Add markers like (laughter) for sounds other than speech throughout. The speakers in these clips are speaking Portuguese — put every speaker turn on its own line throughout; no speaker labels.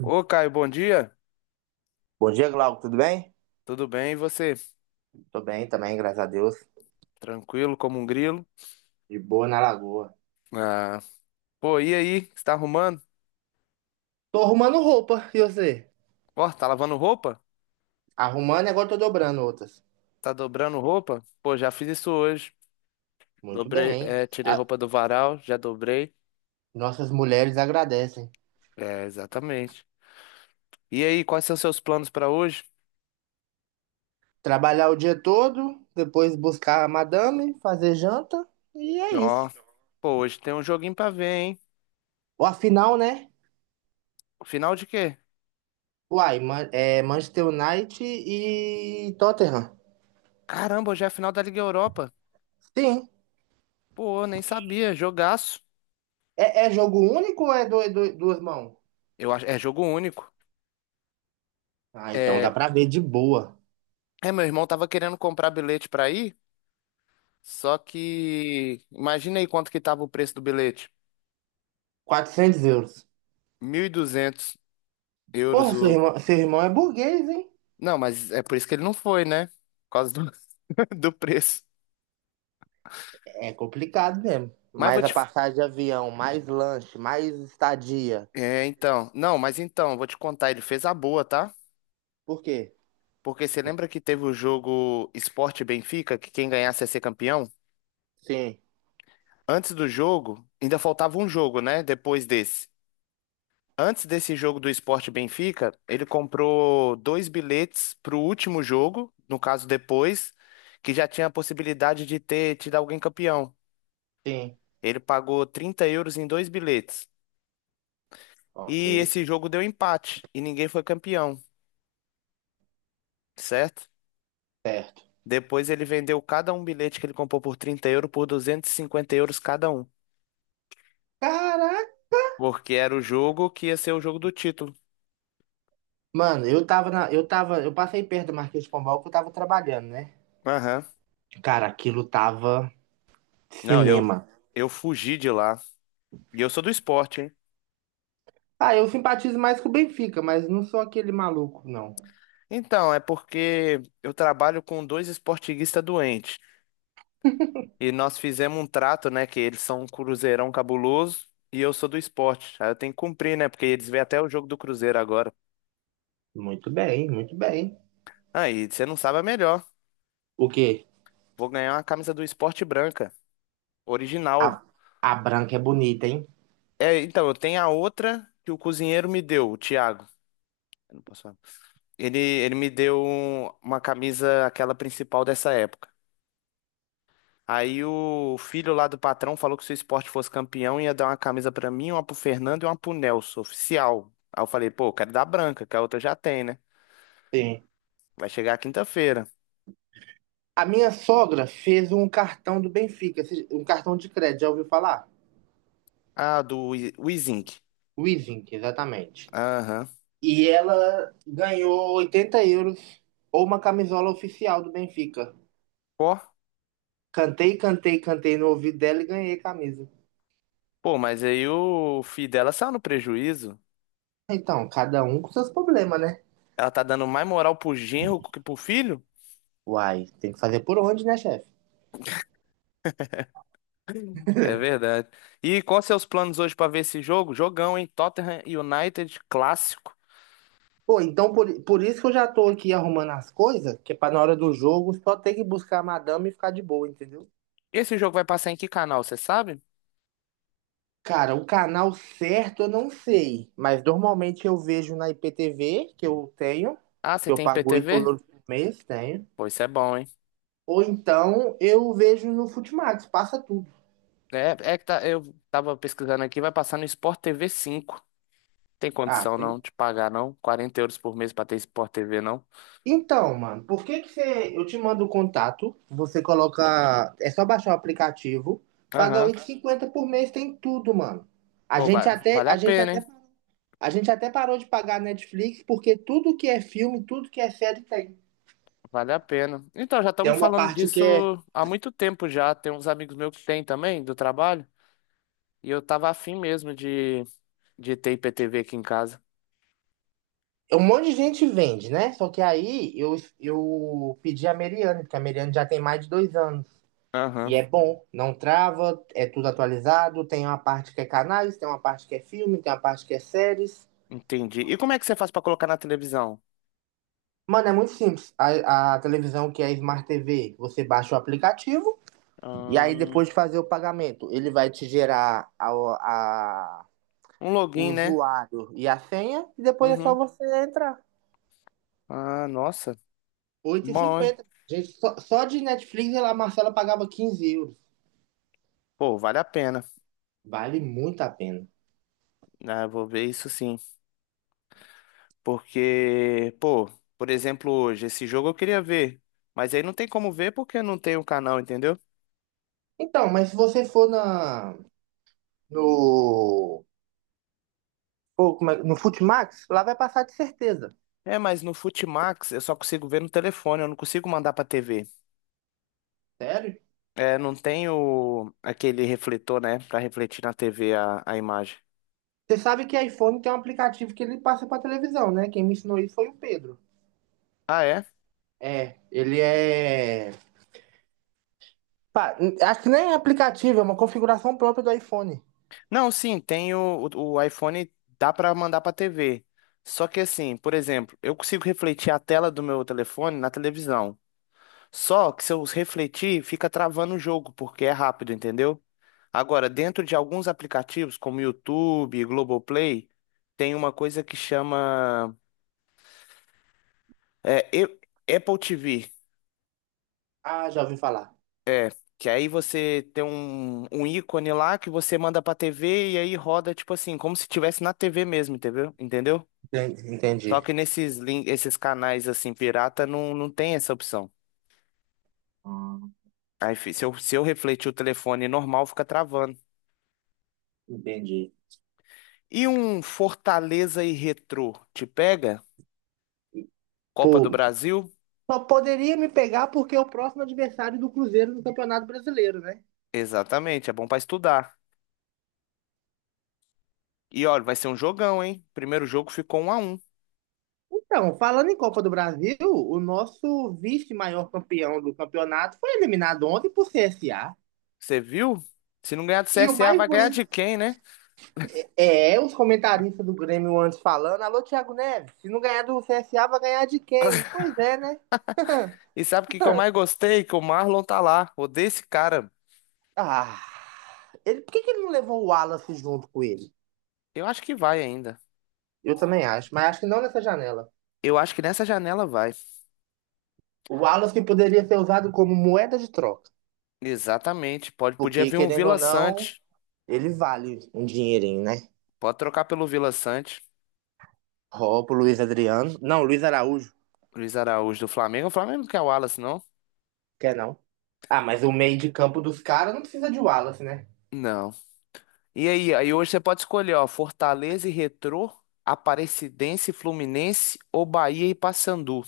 Ô, Caio, bom dia.
Bom dia, Glauco, tudo bem?
Tudo bem? E você?
Tô bem também, graças a Deus.
Tranquilo como um grilo?
De boa na lagoa.
Ah, pô, e aí? O que você tá arrumando?
Tô arrumando roupa, e você?
Ó, tá lavando roupa?
Arrumando e agora tô dobrando outras.
Tá dobrando roupa? Pô, já fiz isso hoje.
Muito
Dobrei,
bem.
é, tirei
A-
roupa do varal, já dobrei.
Nossas mulheres agradecem.
É, exatamente. E aí, quais são seus planos pra hoje?
Trabalhar o dia todo, depois buscar a madame, fazer janta, e é
Ó,
isso.
pô, hoje tem um joguinho pra ver, hein?
Ou afinal, né?
Final de quê?
Uai, é Manchester United e Tottenham.
Caramba, hoje é a final da Liga Europa.
Sim.
Pô, nem sabia. Jogaço.
É, é jogo único ou é duas mãos?
Eu acho, é jogo único.
Ah, então dá
É,
pra ver de boa.
é, meu irmão tava querendo comprar bilhete pra ir. Só que imagina aí quanto que tava o preço do bilhete.
400 euros.
Mil e duzentos euros
Porra,
o.
seu irmão é burguês, hein?
Não, mas é por isso que ele não foi, né? Por causa do, (laughs) do preço.
É complicado mesmo.
Mas vou
Mais a
te.
passagem de avião, mais lanche, mais estadia.
É, então. Não, mas então, vou te contar, ele fez a boa, tá?
Por quê?
Porque você lembra que teve o jogo Sport e Benfica, que quem ganhasse ia ser campeão?
Sim,
Antes do jogo, ainda faltava um jogo, né? Depois desse. Antes desse jogo do Sport Benfica, ele comprou dois bilhetes para o último jogo, no caso depois, que já tinha a possibilidade de ter tido alguém campeão.
sim.
Ele pagou €30 em dois bilhetes.
Ok,
E esse jogo deu empate e ninguém foi campeão, certo?
certo.
Depois ele vendeu cada um bilhete que ele comprou por €30 por €250 cada um,
Caraca!
porque era o jogo que ia ser o jogo do título.
Mano, eu tava na. Eu tava. Eu passei perto do Marquês de Pombal que eu tava trabalhando, né?
Aham.
Cara, aquilo tava
Não, eu
cinema.
eu fugi de lá. E eu sou do esporte, hein?
Ah, eu simpatizo mais com o Benfica, mas não sou aquele maluco, não.
Então, é porque eu trabalho com dois esportiguistas doentes. E nós fizemos um trato, né? Que eles são um cruzeirão cabuloso e eu sou do esporte. Aí eu tenho que cumprir, né? Porque eles vêm até o jogo do Cruzeiro agora.
Muito bem, muito bem.
Aí, você não sabe, é melhor.
O quê?
Vou ganhar uma camisa do esporte branca,
A,
original.
a branca é bonita, hein?
É, então, eu tenho a outra que o cozinheiro me deu, o Thiago. Eu não posso falar. Ele me deu uma camisa, aquela principal dessa época. Aí o filho lá do patrão falou que se o esporte fosse campeão, ia dar uma camisa pra mim, uma pro Fernando e uma pro Nelson, oficial. Aí eu falei, pô, eu quero dar branca, que a outra já tem, né?
Sim.
Vai chegar quinta-feira.
A minha sogra fez um cartão do Benfica, um cartão de crédito, já ouviu falar?
Ah, o Izink.
Wizink, exatamente.
Aham.
E ela ganhou 80 euros ou uma camisola oficial do Benfica.
Pô,
Cantei, cantei, cantei no ouvido dela e ganhei a camisa.
pô, mas aí o filho dela saiu no prejuízo.
Então, cada um com seus problemas, né?
Ela tá dando mais moral pro genro que pro filho?
Uai, tem que fazer por onde, né, chefe?
É verdade. E quais seus planos hoje pra ver esse jogo? Jogão, hein? Tottenham United, clássico.
Pô, então por isso que eu já tô aqui arrumando as coisas, que é pra na hora do jogo só ter que buscar a madame e ficar de boa, entendeu?
Esse jogo vai passar em que canal, você sabe?
Cara, o canal certo eu não sei, mas normalmente eu vejo na IPTV, que eu tenho,
Ah,
que
você
eu
tem
pago 8
IPTV?
euros por mês, tenho.
Pô, isso é bom, hein?
Ou então eu vejo no Futimax, passa tudo.
É, é que tá, eu tava pesquisando aqui, vai passar no Sport TV 5. Tem
Ah,
condição
tem.
não de pagar, não? €40 por mês pra ter Sport TV, não?
Então, mano, por que que você. Eu te mando o contato, você coloca. É só baixar o aplicativo, paga
Aham.
8,50 por mês, tem tudo, mano. A
Pô,
gente
vai,
até,
vale a
a gente
pena,
até,
hein?
a gente até parou de pagar Netflix, porque tudo que é filme, tudo que é série tem.
Vale a pena. Então, já estão
Tem
me
uma
falando
parte que
disso
é.
há muito tempo já. Tem uns amigos meus que têm também, do trabalho. E eu tava afim mesmo de ter IPTV aqui em casa.
É Um monte de gente vende, né? Só que aí eu pedi a Meriane, porque a Meriane já tem mais de 2 anos. E
Aham,
é bom, não trava, é tudo atualizado. Tem uma parte que é canais, tem uma parte que é filme, tem uma parte que é séries.
entendi. E como é que você faz pra colocar na televisão?
Mano, é muito simples. A televisão que é Smart TV, você baixa o aplicativo e aí
Ah,
depois de fazer o pagamento, ele vai te gerar a-
um
o
login, né?
usuário e a senha e depois é só
Uhum.
você entrar.
Ah, nossa.
oito e
Bom, hein?
cinquenta Gente, só de Netflix a Marcela pagava 15 euros.
Pô, vale a pena.
Vale muito a pena.
Ah, eu vou ver isso sim. Porque, pô, por exemplo, hoje, esse jogo eu queria ver. Mas aí não tem como ver porque não tem o canal, entendeu?
Então, mas se você for na, no no Futimax, lá vai passar de certeza.
É, mas no Futimax eu só consigo ver no telefone, eu não consigo mandar pra TV.
Sério?
É, não tem aquele refletor, né? Pra refletir na TV a imagem.
Você sabe que iPhone tem um aplicativo que ele passa pra televisão, né? Quem me ensinou isso foi o Pedro.
Ah, é?
É, ele é. Pá, acho que nem é aplicativo, é uma configuração própria do iPhone.
Não, sim, tem o iPhone, dá pra mandar pra TV. Só que assim, por exemplo, eu consigo refletir a tela do meu telefone na televisão. Só que se eu refletir, fica travando o jogo, porque é rápido, entendeu? Agora, dentro de alguns aplicativos, como YouTube, Globoplay, tem uma coisa que chama é, e- Apple TV.
Ah, já ouvi falar.
É, que aí você tem um, ícone lá que você manda pra TV e aí roda, tipo assim, como se tivesse na TV mesmo, entendeu? Entendeu?
Entendi.
Só
Entendi.
que nesses, esses canais, assim, pirata, não, não tem essa opção.
Ah,
Aí, se eu refletir o telefone normal, fica travando.
entendi.
E um Fortaleza e Retrô te pega? Copa do
Pô,
Brasil?
só poderia me pegar porque é o próximo adversário do Cruzeiro no Campeonato Brasileiro, né?
Exatamente, é bom pra estudar. E olha, vai ser um jogão, hein? Primeiro jogo ficou 1-1.
Então, falando em Copa do Brasil, o nosso vice-maior campeão do campeonato foi eliminado ontem por CSA.
Você viu? Se não ganhar do
E o
CSA,
mais
vai ganhar de
bonito
quem, né?
é os comentaristas do Grêmio antes falando: alô, Thiago Neves, se não ganhar do CSA, vai ganhar de quem? Pois é, né?
E sabe o que que eu mais gostei? Que o Marlon tá lá. Odeio esse cara.
Ah, ele, que ele não levou o Wallace junto com ele?
Eu acho que vai ainda.
Eu também acho, mas acho que não nessa janela.
Eu acho que nessa janela vai.
O Wallace poderia ser usado como moeda de troca,
Exatamente. Podia
porque
vir um
querendo ou
Vila
não,
Sante.
ele vale um dinheirinho, né?
Pode trocar pelo Vila Sante.
Ó, pro Luiz Adriano. Não, Luiz Araújo,
Luiz Araújo do Flamengo. O Flamengo não quer o Wallace, não?
quer não. Ah, mas o meio de campo dos caras não precisa de Wallace, né?
Não. E aí, hoje você pode escolher, ó, Fortaleza e Retrô, Aparecidense e Fluminense ou Bahia e Paysandu.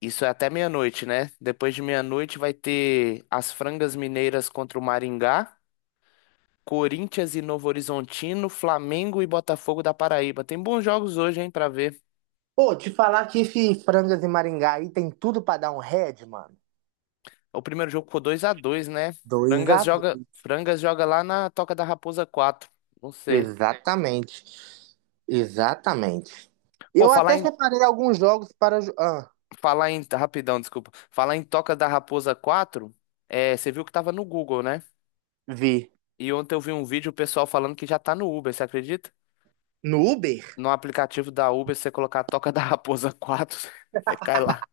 Isso é até meia-noite, né? Depois de meia-noite vai ter as Frangas Mineiras contra o Maringá, Corinthians e Novo Horizontino, Flamengo e Botafogo da Paraíba. Tem bons jogos hoje, hein, pra ver.
Pô, te falar que esse Frangas e Maringá aí tem tudo pra dar um head, mano.
O primeiro jogo ficou 2-2, né?
Dois
Frangas
a
joga,
dois.
Frangas joga lá na Toca da Raposa quatro. Não sei.
Exatamente. Exatamente.
Pô,
Eu
falar
até
em
separei alguns jogos para
Falar em. Rapidão, desculpa. Falar em Toca da Raposa quatro, você viu que tava no Google, né?
vi
E ontem eu vi um vídeo o pessoal falando que já tá no Uber, você acredita?
no Uber.
No aplicativo da Uber, se você colocar Toca da Raposa quatro (laughs) você cai lá.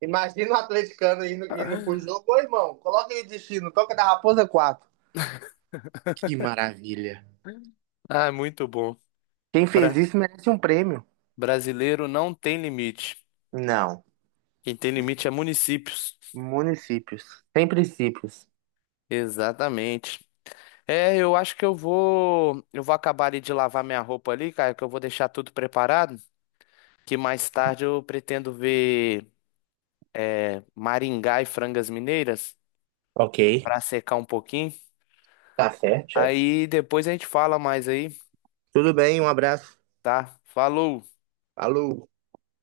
Imagina o atleticano indo, indo pro
(laughs)
jogo. Ô, irmão, coloca aí destino, toca da Raposa quatro. Que maravilha.
Ah, é muito bom.
Quem fez
Bra-
isso merece um prêmio.
brasileiro não tem limite.
Não.
Quem tem limite é municípios.
Municípios. Sem princípios.
Exatamente. É, eu acho que eu vou acabar ali de lavar minha roupa ali, cara, que eu vou deixar tudo preparado, que mais tarde eu pretendo ver Maringá e Frangas Mineiras
Ok.
para secar um pouquinho.
Tá certo, chefe.
Aí depois a gente fala mais aí,
Tudo bem, um abraço.
tá? Falou!
Alô.